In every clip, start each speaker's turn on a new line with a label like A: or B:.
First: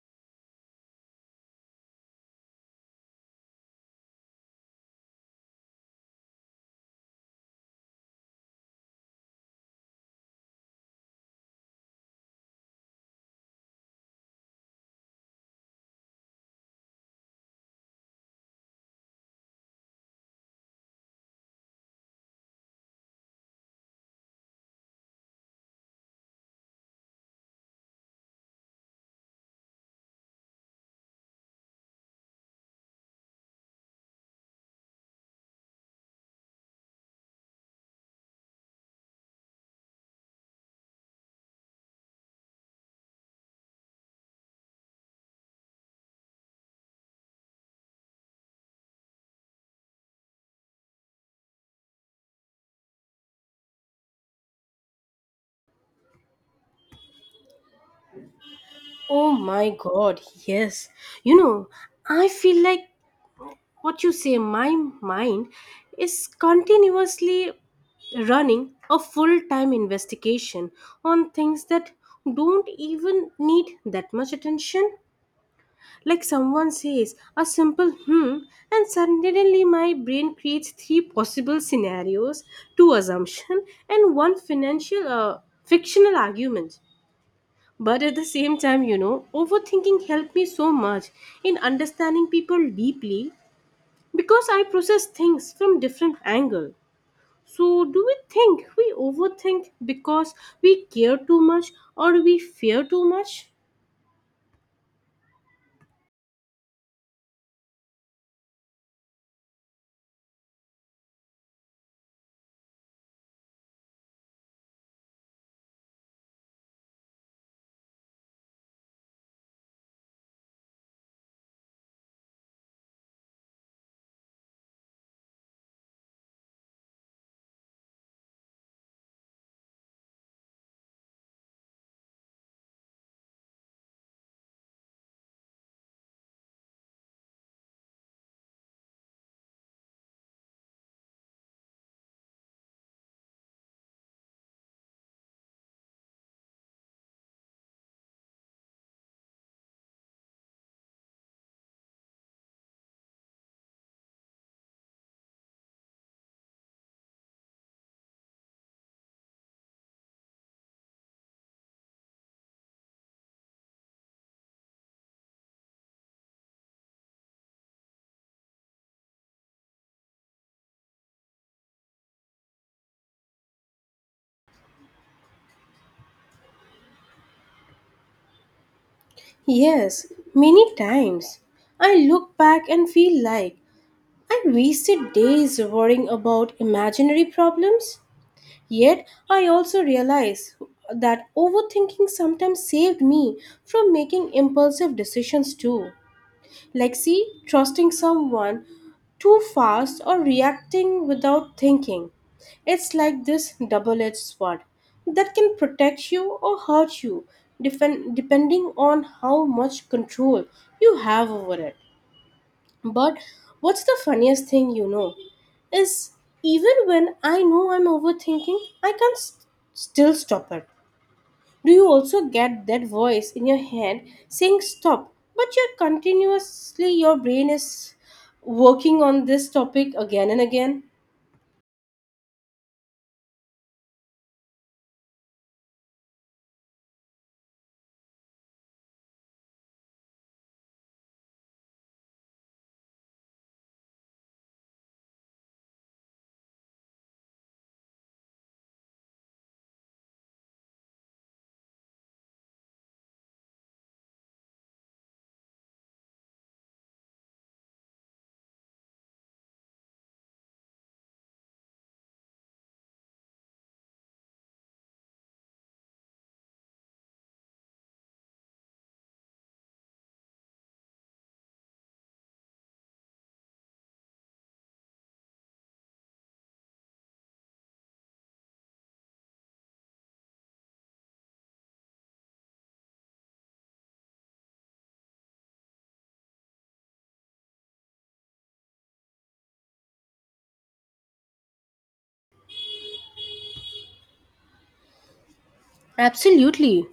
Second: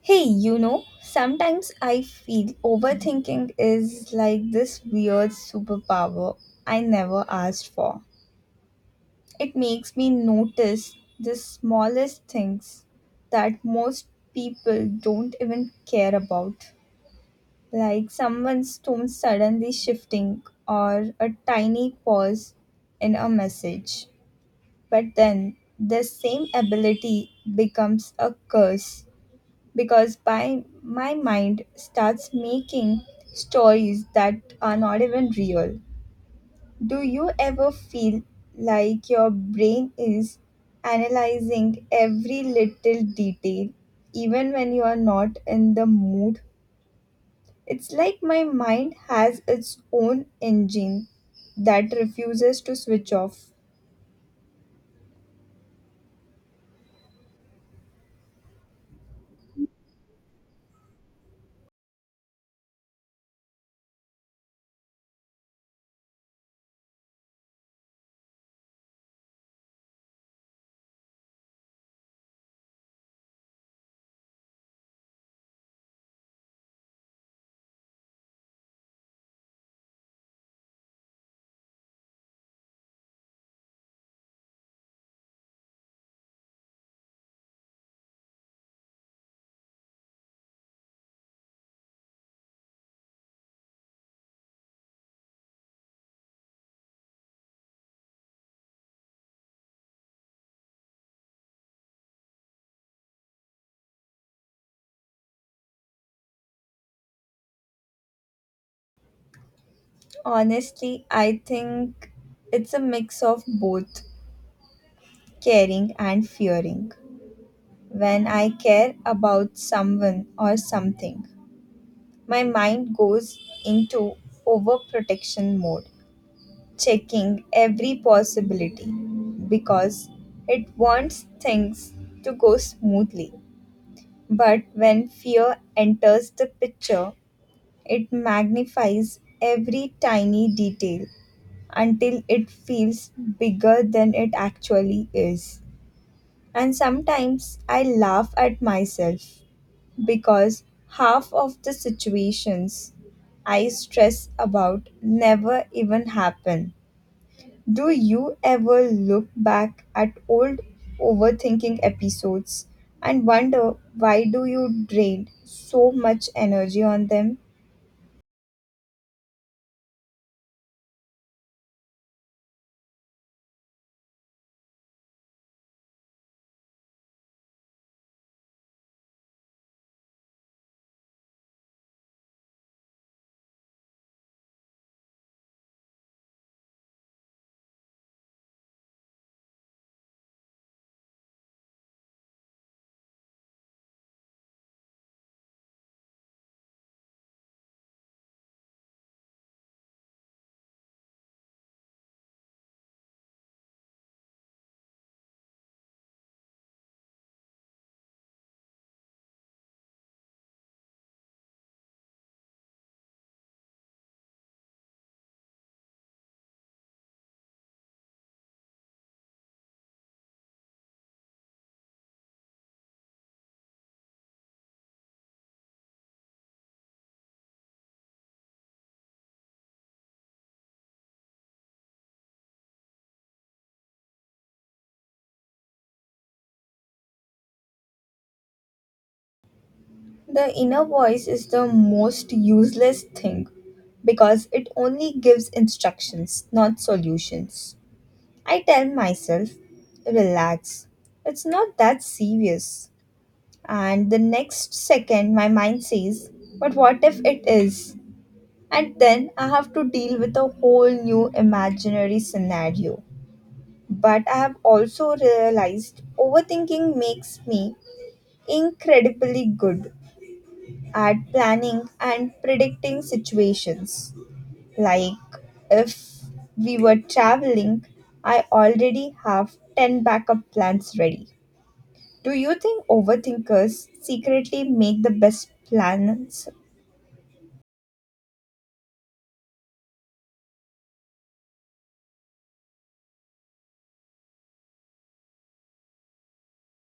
A: Hey, you know, sometimes I feel overthinking is like this weird superpower I never asked for. It makes me notice the smallest things that most people don't even care about, like someone's tone suddenly shifting or a tiny pause in a message. But then the same ability becomes a curse because by my mind starts making stories that are not even real. Do you ever feel like your brain is analyzing every little detail even when you are not in the mood? It's like my mind has its own engine that refuses to switch off.
B: Oh my god, yes. You know, I feel like what you say, my mind is continuously running a full time investigation on things that don't even need that much attention. Like someone says a simple hmm, and suddenly my brain creates three possible scenarios, two assumption, and one financial fictional argument but at the same time, overthinking helped me so much in understanding people deeply because I process things from different angle. So, do we think we overthink because we care too much or we fear too much?
A: Honestly, I think it's a mix of both caring and fearing. When I care about someone or something, my mind goes into overprotection mode, checking every possibility because it wants things to go smoothly. But when fear enters the picture, it magnifies every tiny detail until it feels bigger than it actually is. And sometimes I laugh at myself because half of the situations I stress about never even happen. Do you ever look back at old overthinking episodes and wonder why do you drain so much energy on them?
B: Yes, many times. I look back and feel like I wasted days worrying about imaginary problems. Yet, I also realize that overthinking sometimes saved me from making impulsive decisions too. Like, see, trusting someone too fast or reacting without thinking. It's like this double edged sword that can protect you or hurt you, depending on how much control you have over it. But what's the funniest thing you know is even when I know I'm overthinking, I can still stop it. Do you also get that voice in your head saying stop, but you're continuously, your brain is working on this topic again and again?
A: The inner voice is the most useless thing because it only gives instructions, not solutions. I tell myself, relax. It's not that serious. And the next second, my mind says, but what if it is? And then I have to deal with a whole new imaginary scenario. But I have also realized overthinking makes me incredibly good at planning and predicting situations. Like if we were traveling, I already have 10 backup plans ready. Do you think overthinkers secretly make the best plans?
B: Absolutely.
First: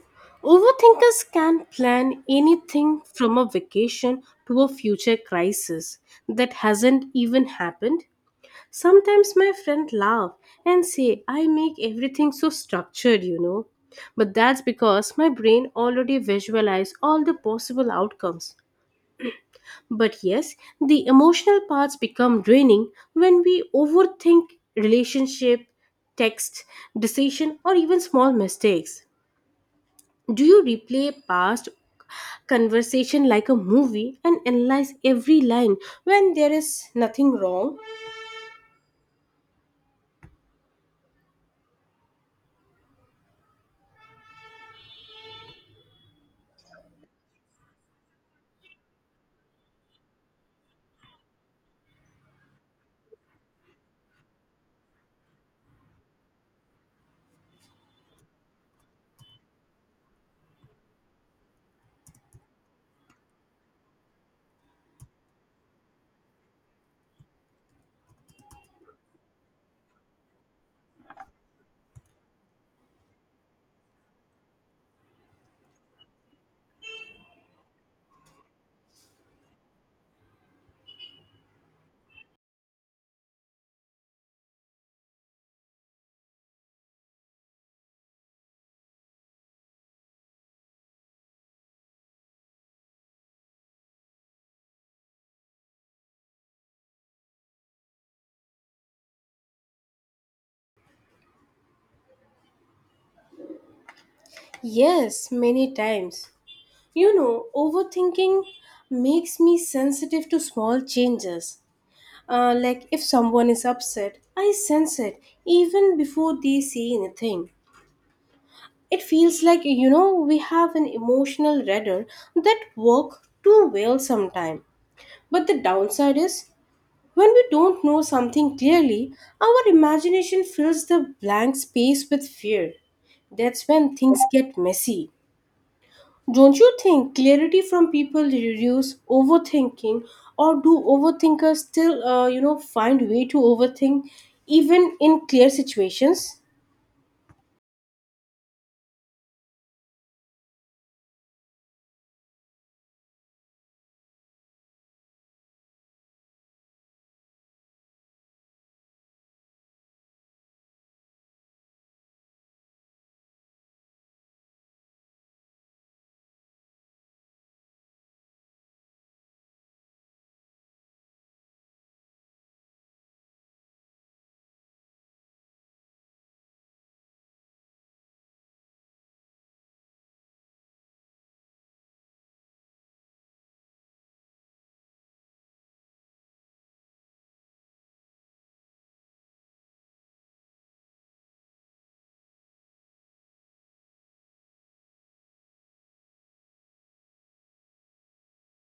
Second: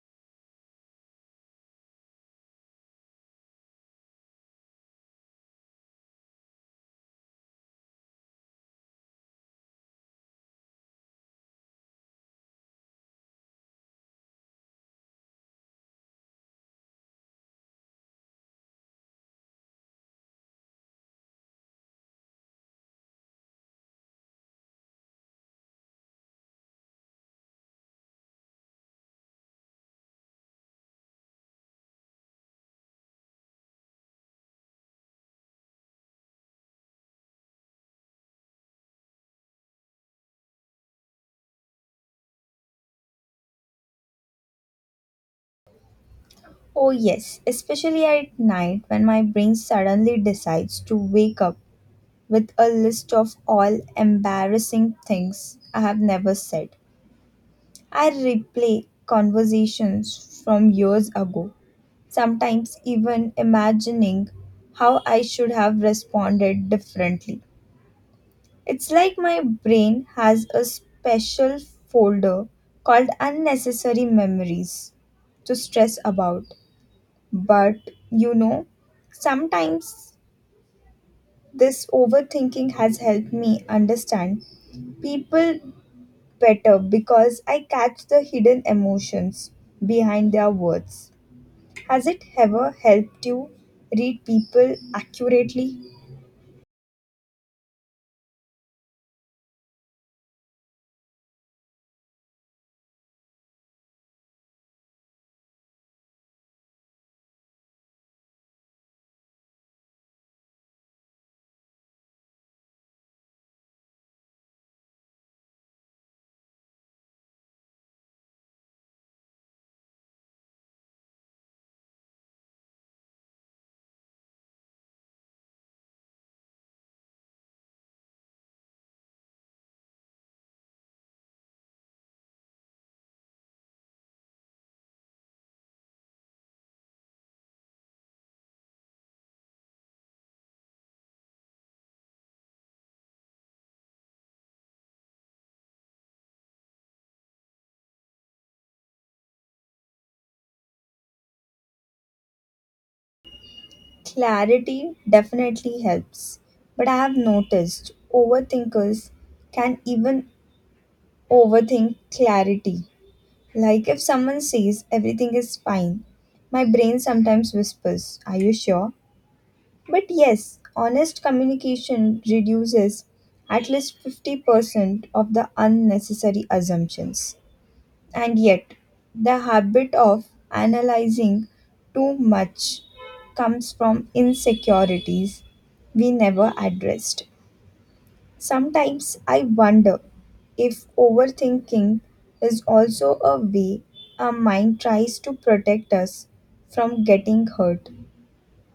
B: Overthinkers can plan anything from a vacation to a future crisis that hasn't even happened. Sometimes my friend laugh and say I make everything so structured, you know. But that's because my brain already visualize all the possible outcomes. But yes, the emotional parts become draining when we overthink relationship, text, decision or even small mistakes. Do you replay past conversation like a movie and analyze every line when there is nothing wrong?
A: Oh, yes, especially at night when my brain suddenly decides to wake up with a list of all embarrassing things I have never said. I replay conversations from years ago, sometimes even imagining how I should have responded differently. It's like my brain has a special folder called unnecessary memories to stress about. But you know, sometimes this overthinking has helped me understand people better because I catch the hidden emotions behind their words. Has it ever helped you read people accurately?
B: Yes, many times. You know, overthinking makes me sensitive to small changes. Like if someone is upset, I sense it even before they say anything. It feels like, you know, we have an emotional radar that work too well sometimes. But the downside is, when we don't know something clearly, our imagination fills the blank space with fear. That's when things get messy. Don't you think clarity from people reduce overthinking, or do overthinkers still, you know, find way to overthink even in clear situations?
A: Clarity definitely helps, but I have noticed overthinkers can even overthink clarity. Like if someone says everything is fine, my brain sometimes whispers, are you sure? But yes, honest communication reduces at least 50% of the unnecessary assumptions. And yet, the habit of analyzing too much comes from insecurities we never addressed. Sometimes I wonder if overthinking is also a way our mind tries to protect us from getting hurt.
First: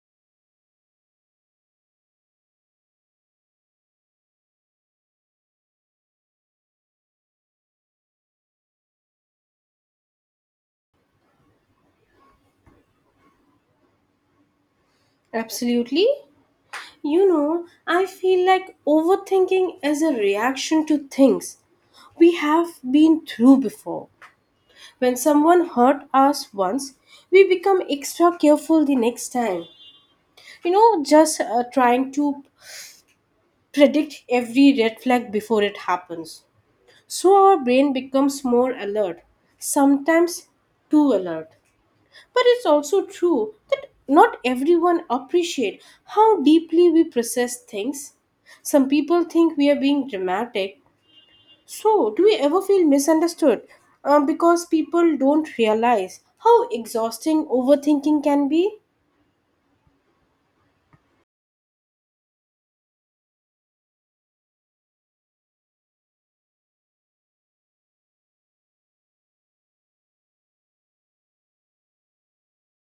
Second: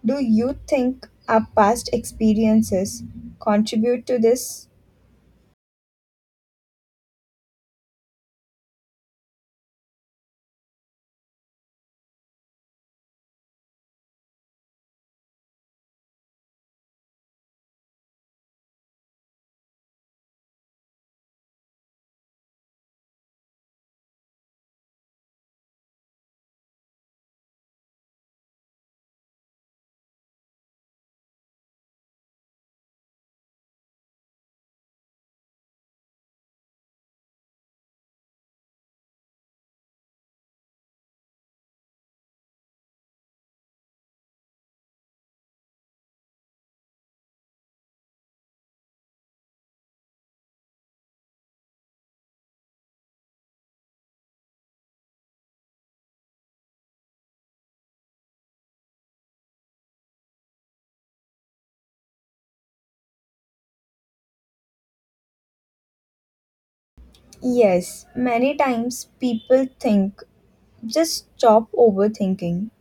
A: Do you think our past experiences contribute to this?
B: Absolutely. You know, I feel like overthinking is a reaction to things we have been through before. When someone hurt us once, we become extra careful the next time. You know, just trying to predict every red flag before it happens. So our brain becomes more alert, sometimes too alert. But it's also true that not everyone appreciate how deeply we process things. Some people think we are being dramatic. So do we ever feel misunderstood? Because people don't realize how exhausting overthinking can be.
A: Yes, many times people think just stop overthinking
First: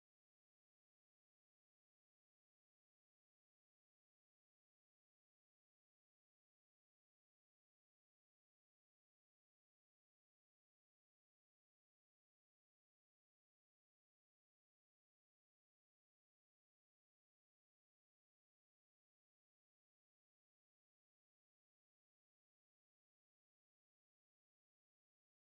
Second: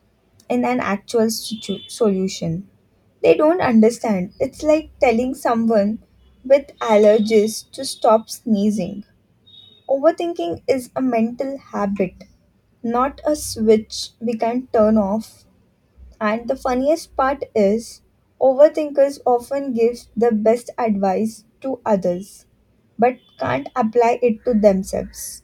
A: in an actual solution. They don't understand. It's like telling someone with allergies to stop sneezing. Overthinking is a mental habit, not a switch we can turn off. And the funniest part is, overthinkers often give the best advice to others but can't apply it to themselves.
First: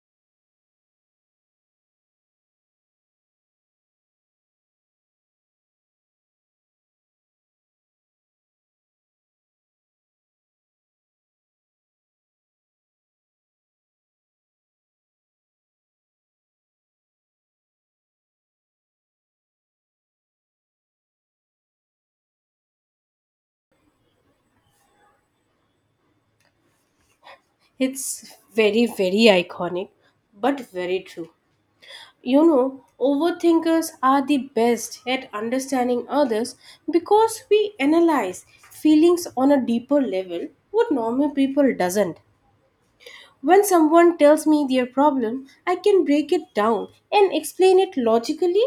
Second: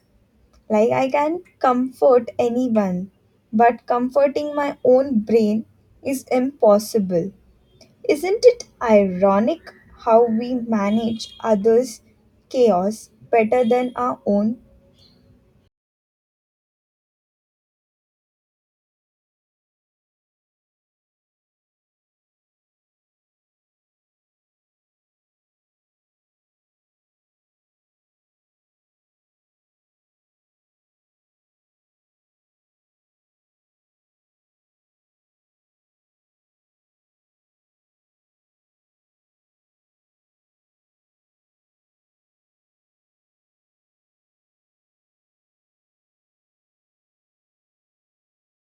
A: Like, I can comfort anyone, but comforting my own brain is impossible. Isn't it ironic how we manage others' chaos better than our own?
B: It's very, very iconic, but very true. You know, overthinkers are the best at understanding others because we analyze feelings on a deeper level what normal people doesn't. When someone tells me their problem, I can break it down and explain it logically,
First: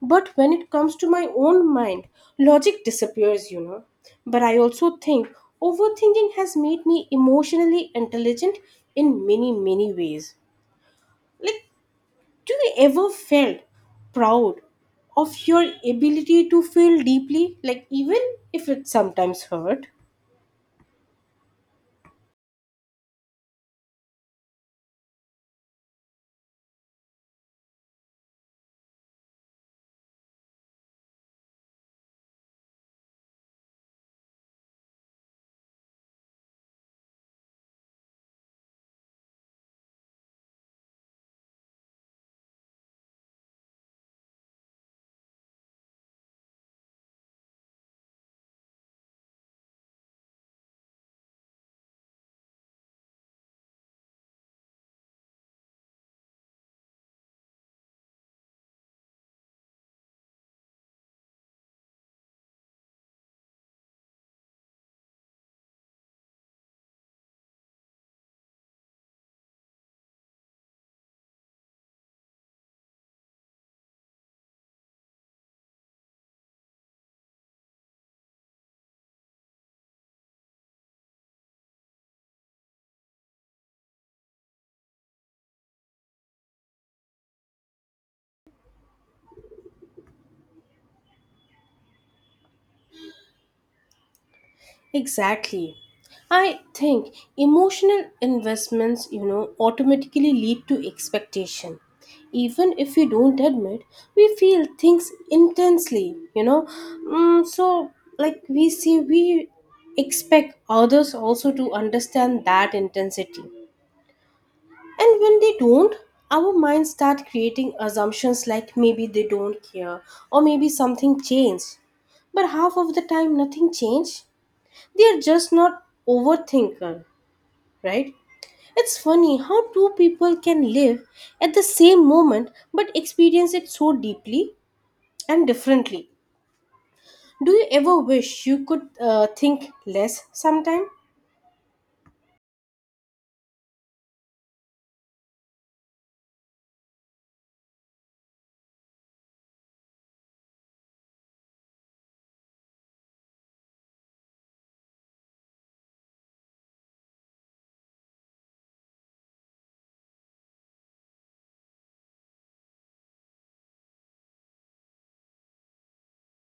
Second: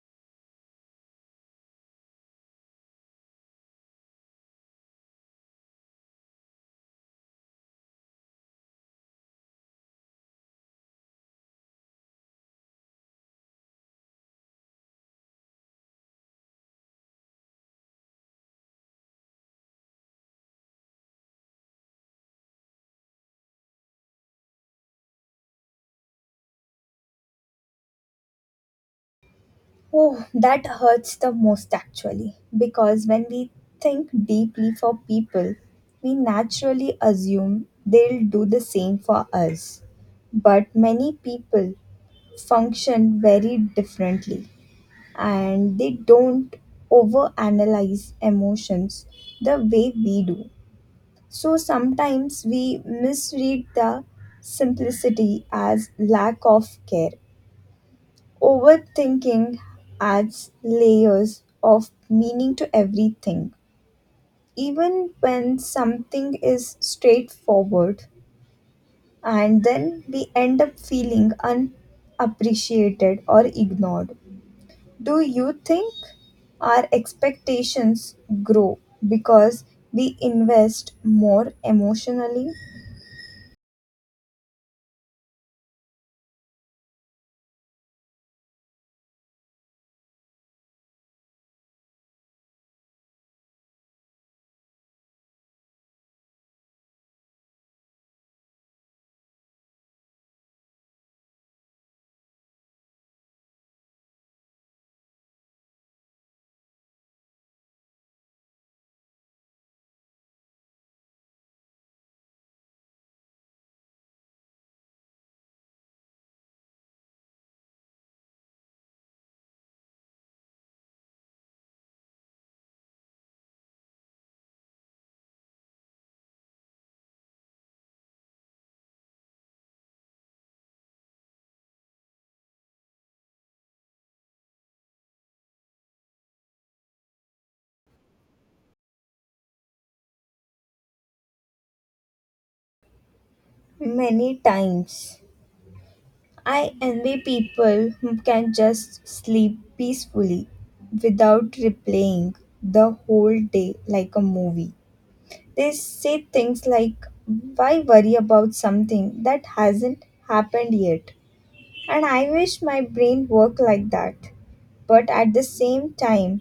B: but when it comes to my own mind, logic disappears, you know. But I also think overthinking has made me emotionally intelligent in many, many ways like do you ever felt proud of your ability to feel deeply, like even if it sometimes hurt?
A: Oh, that hurts the most actually, because when we think deeply for people, we naturally assume they'll do the same for us. But many people function very differently and they don't overanalyze emotions the way we do. So sometimes we misread the simplicity as lack of care. Overthinking adds layers of meaning to everything, even when something is straightforward, and then we end up feeling unappreciated or ignored. Do you think our expectations grow because we invest more emotionally?
B: Exactly. I think emotional investments, you know, automatically lead to expectation. Even if we don't admit, we feel things intensely, you know. Mm, so, like we see, we expect others also to understand that intensity. And when they don't, our minds start creating assumptions like maybe they don't care or maybe something changed. But half of the time, nothing changed. They are just not overthinker, right? It's funny how two people can live at the same moment but experience it so deeply and differently. Do you ever wish you could think less sometime?
A: Many times. I envy people who can just sleep peacefully without replaying the whole day like a movie. They say things like, why worry about something that hasn't happened yet? And I wish my brain worked like that. But at the same time,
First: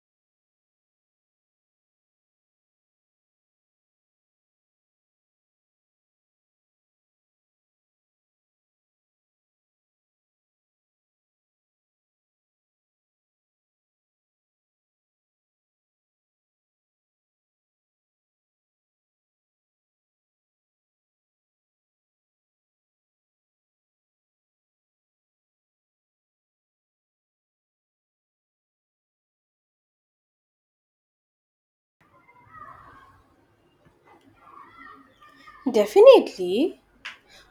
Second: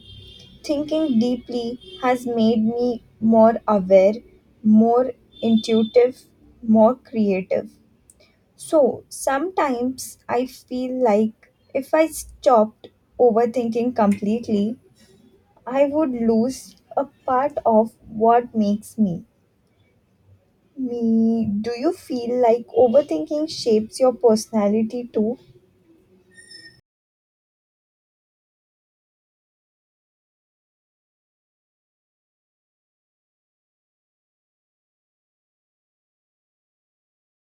A: thinking deeply has made me more aware, more intuitive, more creative. So sometimes I feel like if I stopped overthinking completely, I would lose a part of what makes me me. Do you feel like overthinking shapes your personality too?
B: Definitely.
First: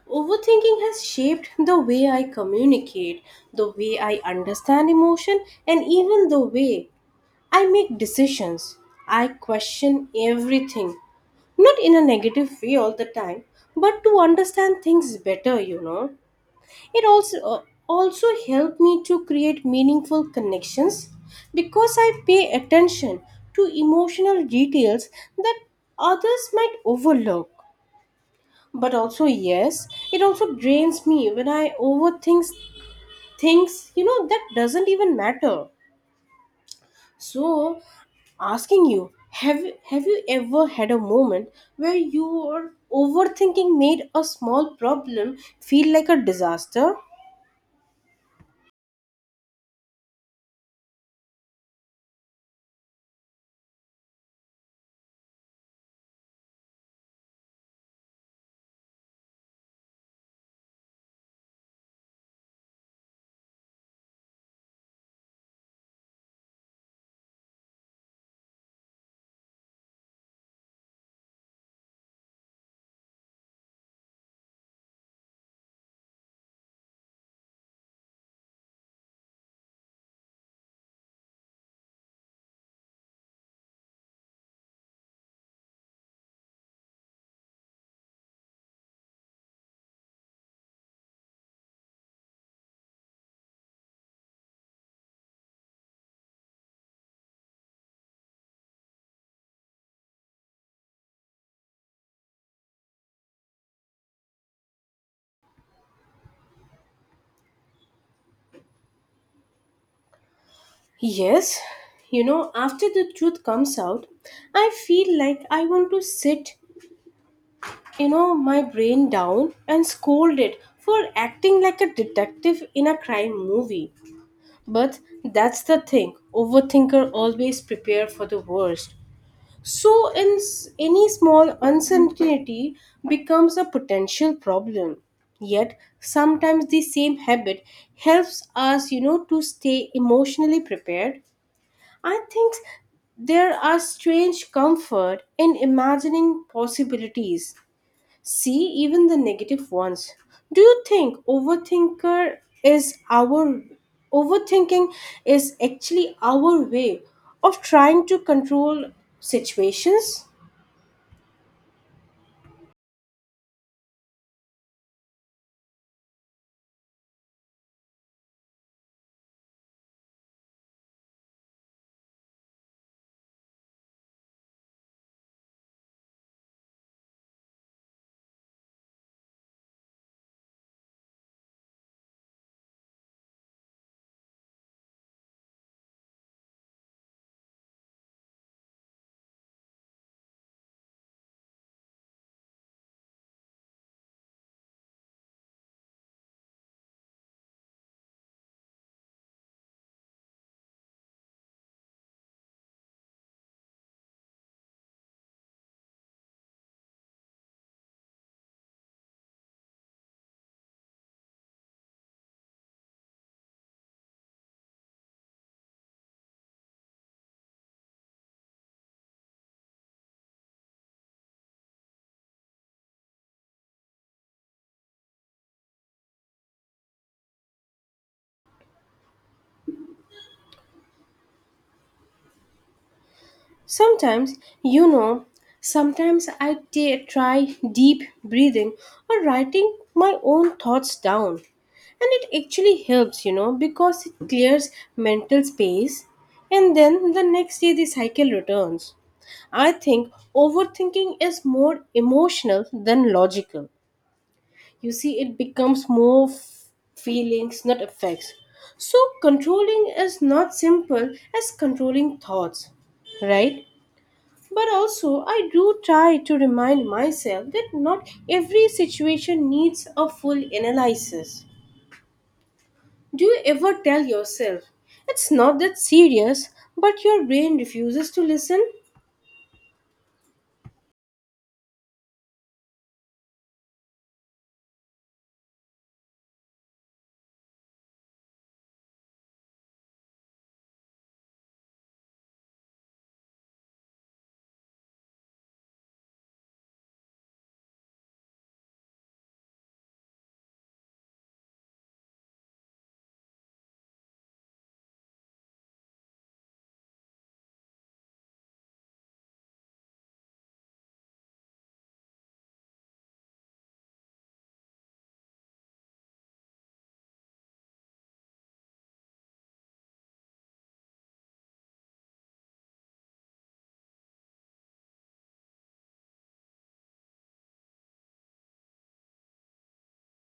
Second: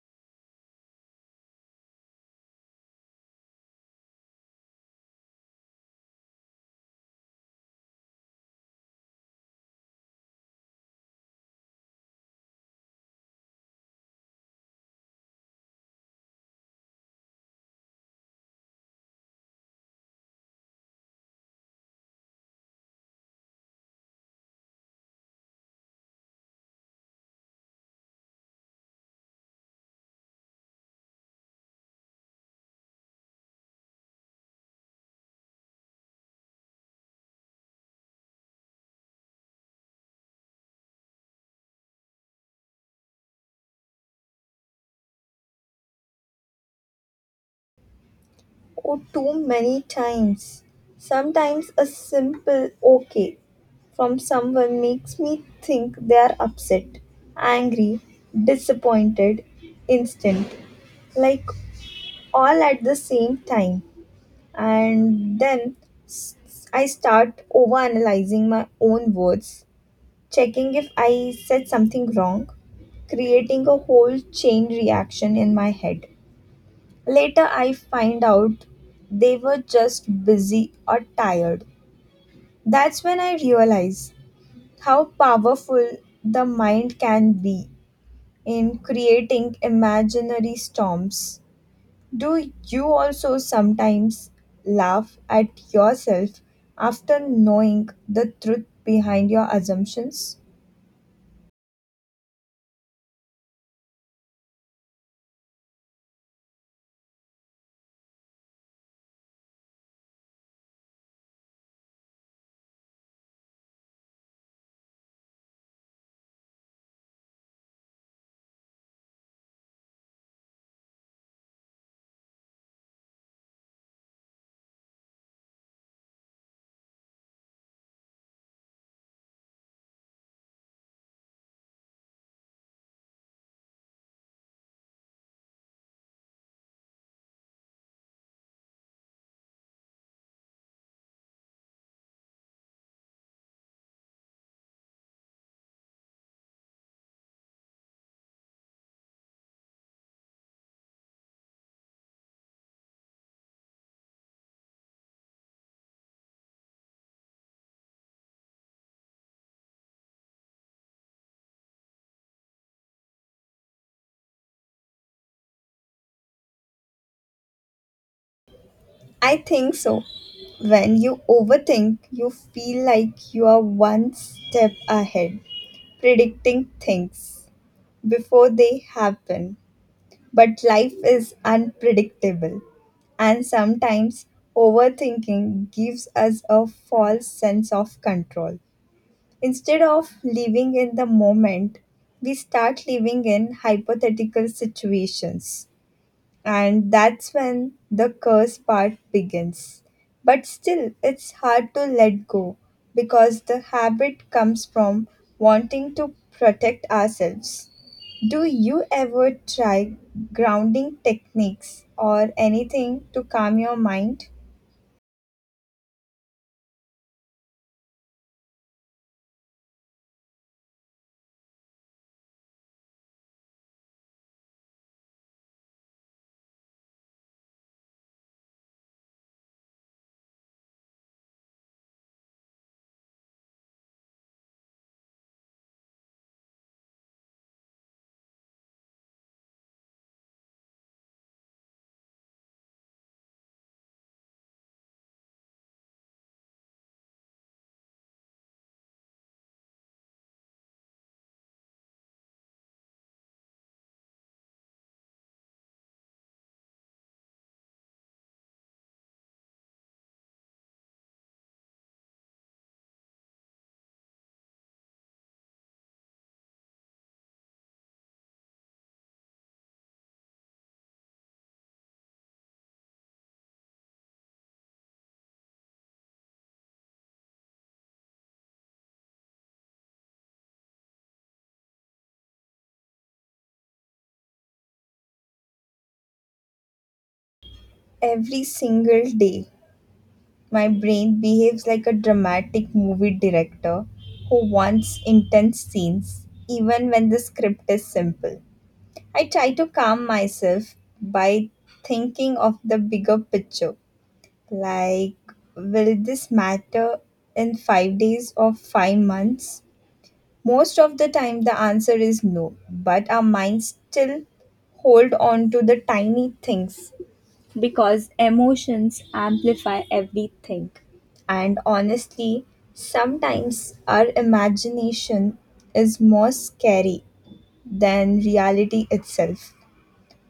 B: Overthinking has shaped the way I communicate, the way I understand emotion, and even the way I make decisions. I question everything, not in a negative way all the time, but to understand things better, you know. It also also helped me to create meaningful connections because I pay attention to emotional details that others might overlook, but also yes, it also drains me when I overthink things, you know, that doesn't even matter. So, asking you, have you ever had a moment where your overthinking made a small problem feel like a disaster?
A: Or too many times? Sometimes a simple okay from someone makes me think they are upset, angry, disappointed, instant, like all at the same time. And then s- I start overanalyzing my own words, checking if I said something wrong, creating a whole chain reaction in my head. Later, I find out they were just busy or tired. That's when I realize how powerful the mind can be in creating imaginary storms. Do you also sometimes laugh at yourself after knowing the truth behind your assumptions?
B: Yes, you know, after the truth comes out, I feel like I want to sit, you know, my brain down and scold it for acting like a detective in a crime movie. But that's the thing. Overthinker always prepare for the worst. So in any small uncertainty becomes a potential problem. Yet sometimes the same habit helps us, you know, to stay emotionally prepared. I think there are strange comfort in imagining possibilities. See, even the negative ones. Do you think overthinker is our overthinking is actually our way of trying to control situations?
A: I think so. When you overthink, you feel like you are one step ahead, predicting things before they happen. But life is unpredictable, and sometimes overthinking gives us a false sense of control. Instead of living in the moment, we start living in hypothetical situations. And that's when the curse part begins. But still, it's hard to let go because the habit comes from wanting to protect ourselves. Do you ever try grounding techniques or anything to calm your mind?
B: Sometimes, you know, sometimes I try deep breathing or writing my own thoughts down. And it actually helps, you know, because it clears mental space. And then the next day, the cycle returns. I think overthinking is more emotional than logical. You see, it becomes more feelings, not effects. So, controlling is not simple as controlling thoughts, right? But also, I do try to remind myself that not every situation needs a full analysis. Do you ever tell yourself, it's not that serious, but your brain refuses to listen?
A: Every single day. My brain behaves like a dramatic movie director who wants intense scenes, even when the script is simple. I try to calm myself by thinking of the bigger picture. Like, will this matter in 5 days or 5 months? Most of the time, the answer is no, but our minds still hold on to the tiny things because emotions amplify everything. And honestly, sometimes our imagination is more scary than reality itself.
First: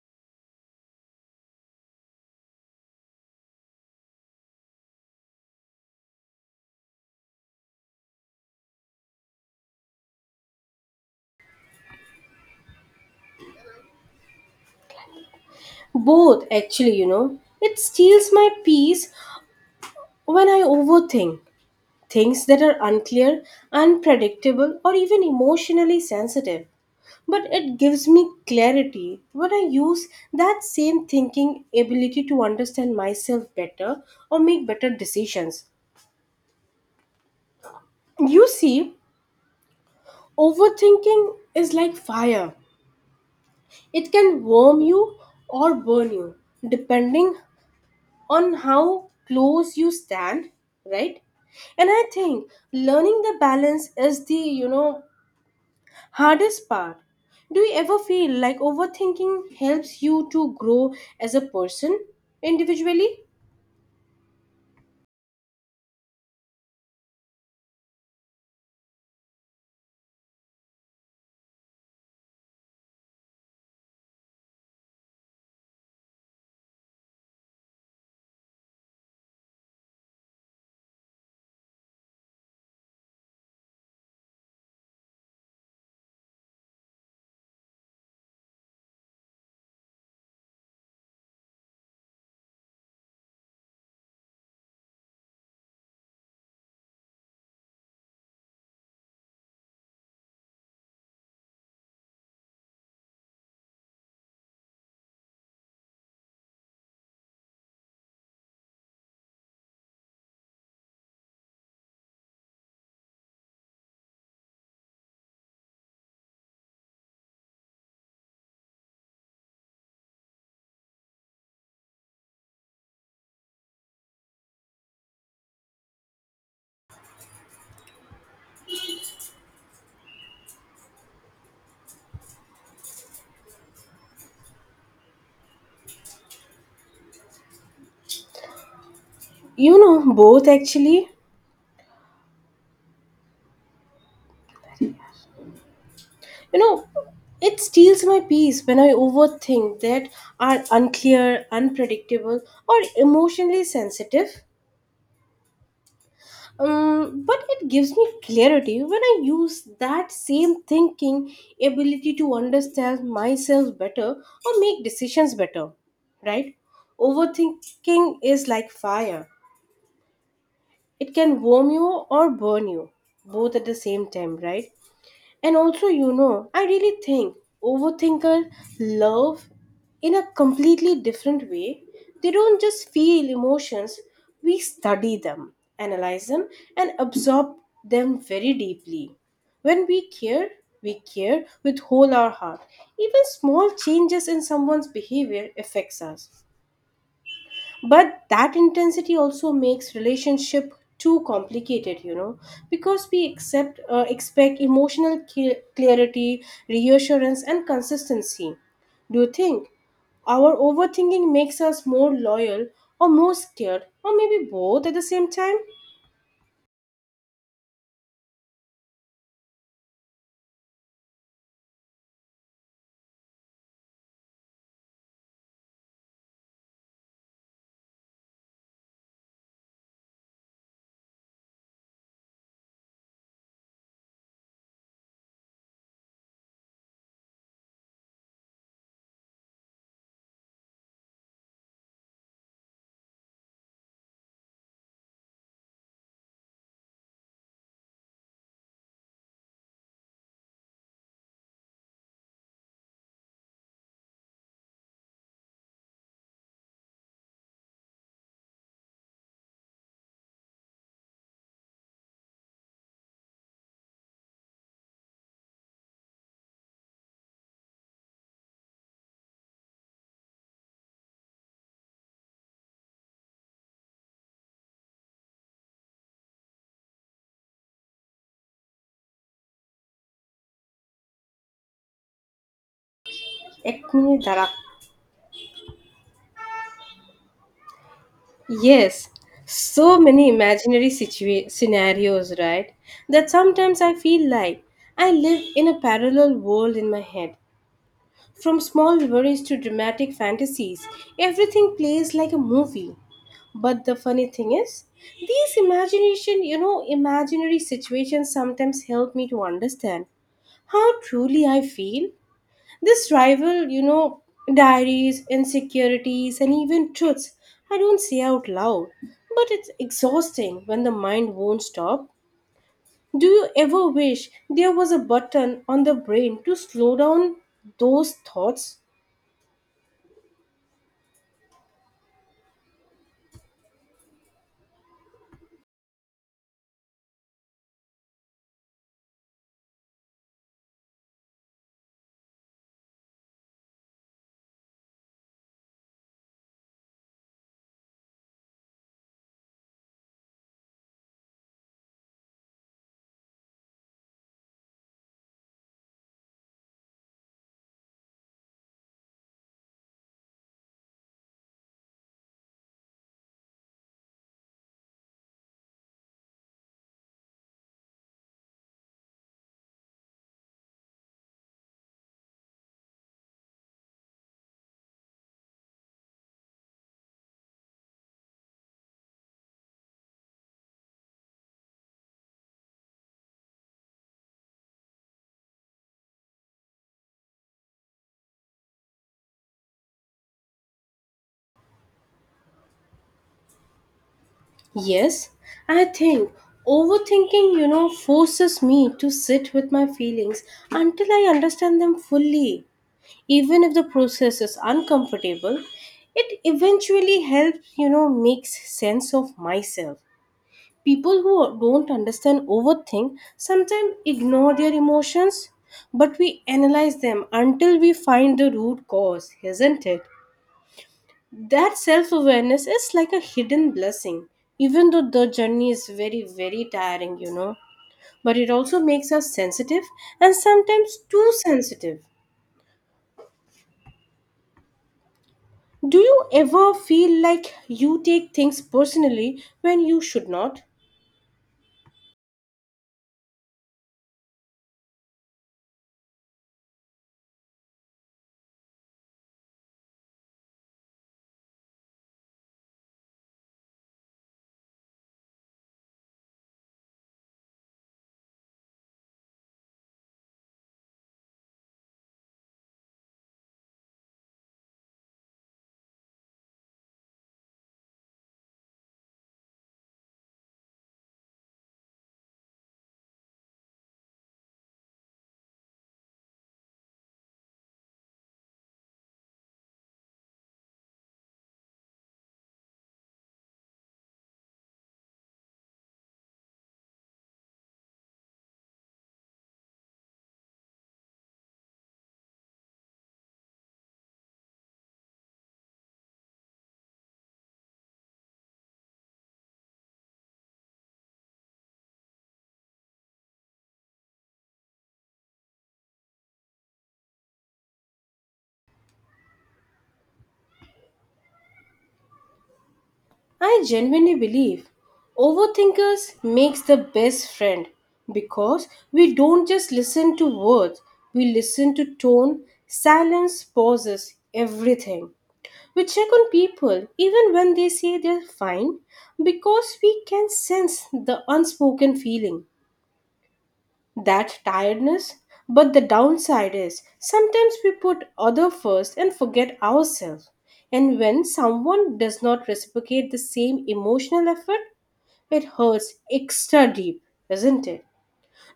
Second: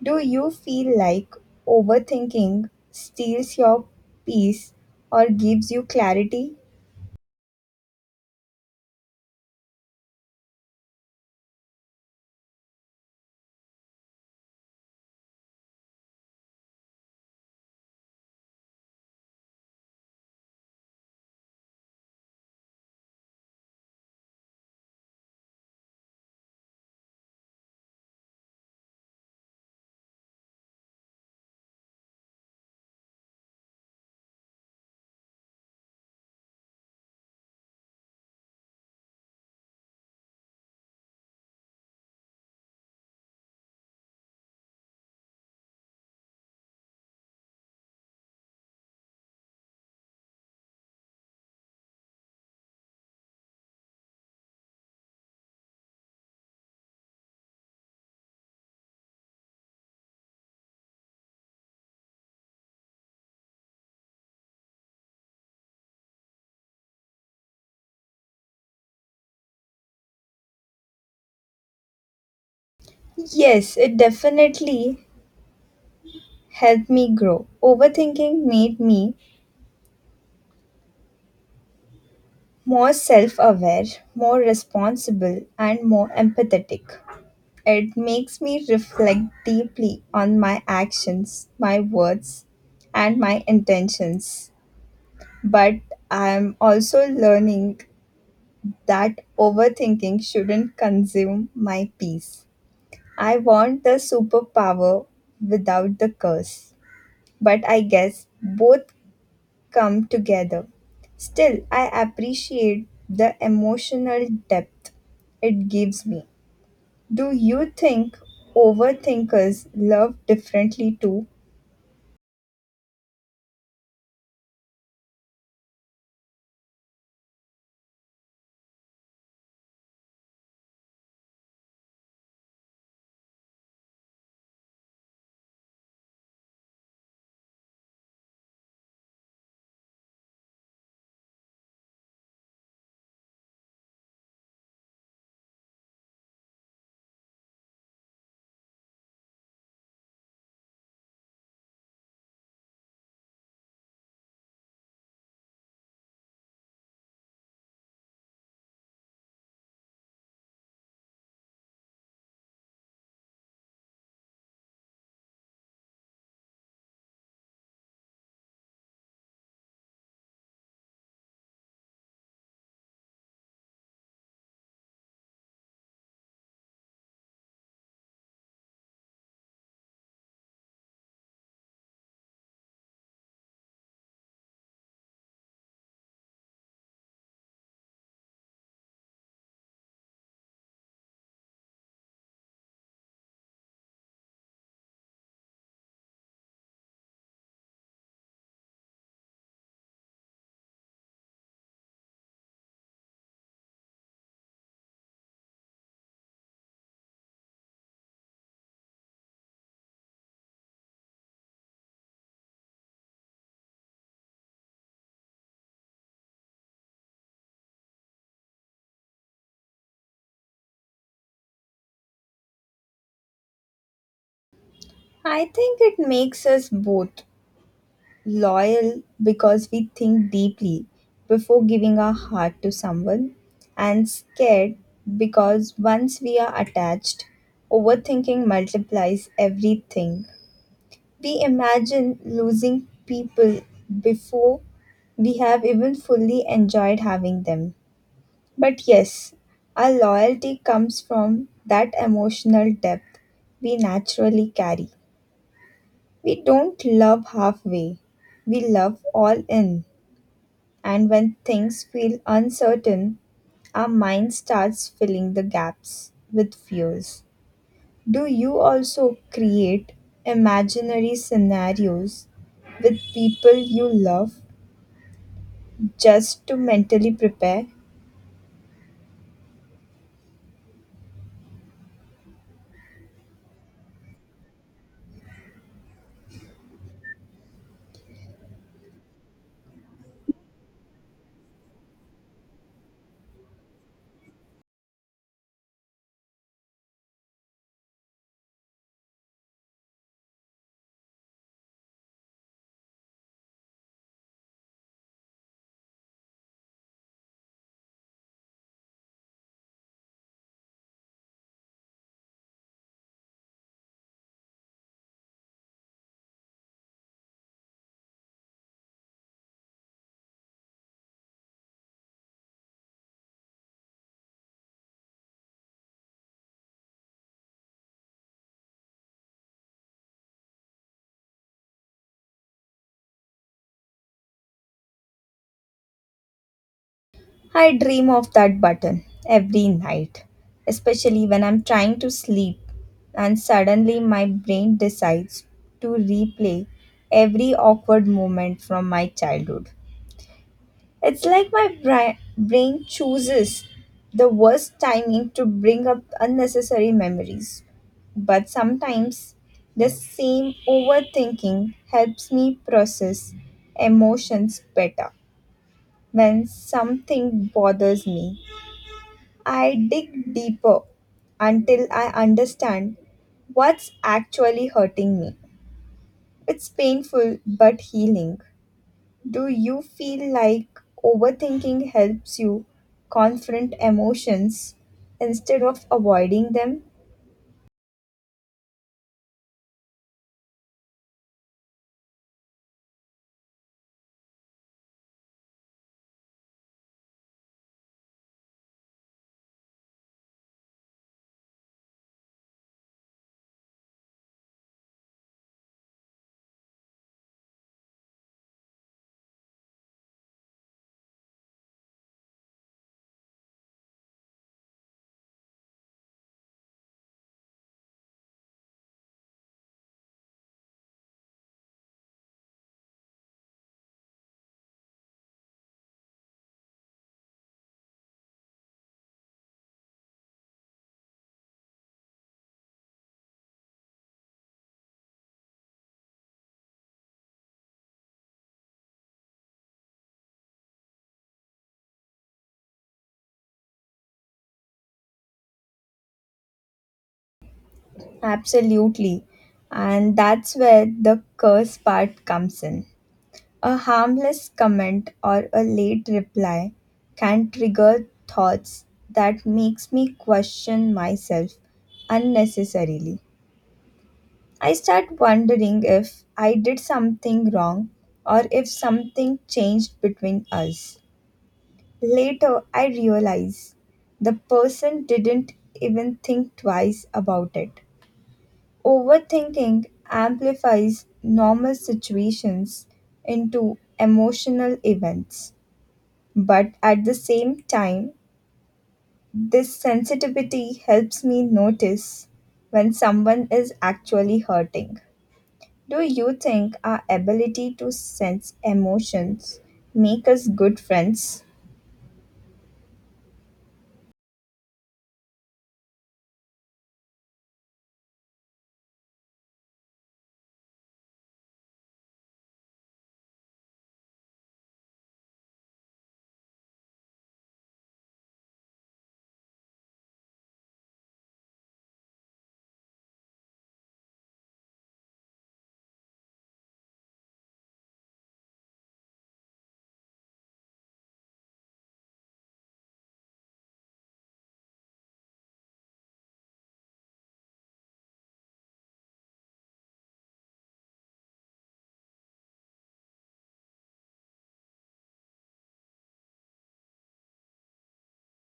A: Do you feel like overthinking steals your peace or gives you clarity?
B: Both, actually, you know. It steals my peace when I overthink things that are unclear, unpredictable, or even emotionally sensitive. But it gives me clarity when I use that same thinking ability to understand myself better or make better decisions. You see, overthinking is like fire, it can warm you or burn you depending on how close you stand, right? And I think learning the balance is the, you know, hardest part. Do you ever feel like overthinking helps you to grow as a person individually?
A: Yes, it definitely helped me grow. Overthinking made me more self aware, more responsible, and more empathetic. It makes me reflect deeply on my actions, my words, and my intentions. But I am also learning that overthinking shouldn't consume my peace. I want the superpower without the curse, but I guess both come together. Still, I appreciate the emotional depth it gives me. Do you think overthinkers love differently too?
B: You know, both actually. You know, it steals my peace when I overthink that are unclear, unpredictable, or emotionally sensitive. But it gives me clarity when I use that same thinking ability to understand myself better or make decisions better, right? Overthinking is like fire, it can warm you or burn you, both at the same time, right? And also, you know, I really think overthinkers love in a completely different way. They don't just feel emotions, we study them, analyze them, and absorb them very deeply. When we care with whole our heart. Even small changes in someone's behavior affects us, but that intensity also makes relationship too complicated, you know, because we accept expect emotional clarity, reassurance and consistency. Do you think our overthinking makes us more loyal or more scared or maybe both at the same time?
A: I think it makes us both loyal because we think deeply before giving our heart to someone, and scared because once we are attached, overthinking multiplies everything. We imagine losing people before we have even fully enjoyed having them. But yes, our loyalty comes from that emotional depth we naturally carry. We don't love halfway, we love all in. And when things feel uncertain, our mind starts filling the gaps with fears. Do you also create imaginary scenarios with people you love just to mentally prepare?
B: Ekme Darak. Yes, so many imaginary scenarios, right? That sometimes I feel like I live in a parallel world in my head. From small worries to dramatic fantasies, everything plays like a movie. But the funny thing is, these imagination, you know, imaginary situations sometimes help me to understand how truly I feel. This rival, you know, diaries, insecurities, and even truths I don't say out loud. But it's exhausting when the mind won't stop. Do you ever wish there was a button on the brain to slow down those thoughts?
A: I dream of that button every night, especially when I'm trying to sleep and suddenly my brain decides to replay every awkward moment from my childhood. It's like my brain chooses the worst timing to bring up unnecessary memories. But sometimes the same overthinking helps me process emotions better when something bothers me. I dig deeper until I understand what's actually hurting me. It's painful but healing. Do you feel like overthinking helps you confront emotions instead of avoiding them?
B: Yes, I think overthinking, you know, forces me to sit with my feelings until I understand them fully. Even if the process is uncomfortable, it eventually helps, you know, makes sense of myself. People who don't understand overthink sometimes ignore their emotions, but we analyze them until we find the root cause, isn't it? That self awareness is like a hidden blessing, even though the journey is very, very tiring, you know. But it also makes us sensitive and sometimes too sensitive. Do you ever feel like you take things personally when you should not?
A: Absolutely. And that's where the curse part comes in. A harmless comment or a late reply can trigger thoughts that makes me question myself unnecessarily. I start wondering if I did something wrong or if something changed between us. Later, I realize the person didn't even think twice about it. Overthinking amplifies normal situations into emotional events. But at the same time, this sensitivity helps me notice when someone is actually hurting. Do you think our ability to sense emotions make us good friends?
B: I genuinely believe overthinkers makes the best friend because we don't just listen to words, we listen to tone, silence, pauses, everything. We check on people even when they say they're fine because we can sense the unspoken feeling, that tiredness. But the downside is sometimes we put other first and forget ourselves. And when someone does not reciprocate the same emotional effort, it hurts extra deep, isn't it?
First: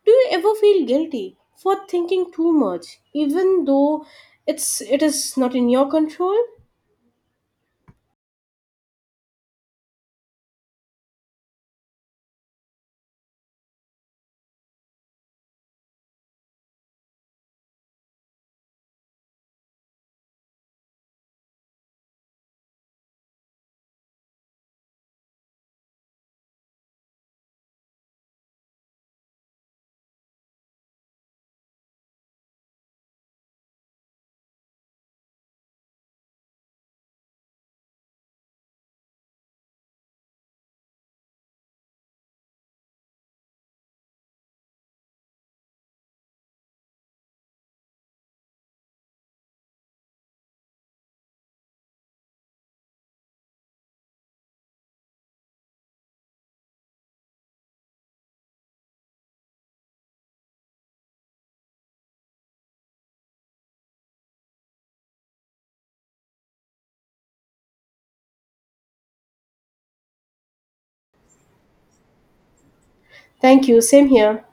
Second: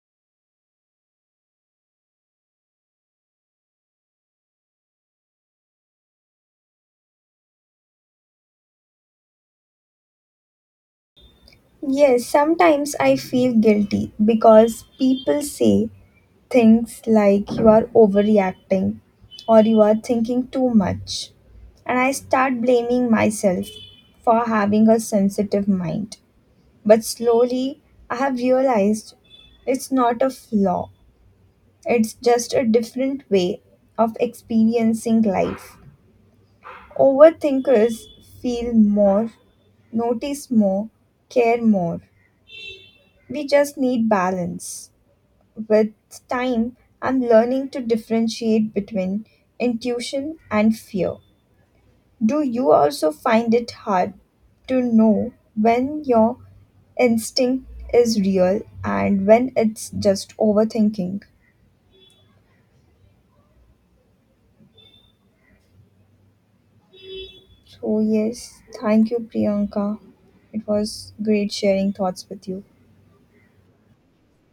B: Do you ever feel guilty for thinking too much even though it is not in your control?
A: Yes, sometimes I feel guilty because people say things like you are overreacting or you are thinking too much, and I start blaming myself for having a sensitive mind. But slowly, I have realized it's not a flaw, it's just a different way of experiencing life. Overthinkers feel more, notice more, care more. We just need balance. With time, I'm learning to differentiate between intuition and fear. Do you also find it hard to know when you're instinct is real and when it's just overthinking? So, yes, thank you, Priyanka. It was great sharing thoughts with you.
B: Thank you, same here.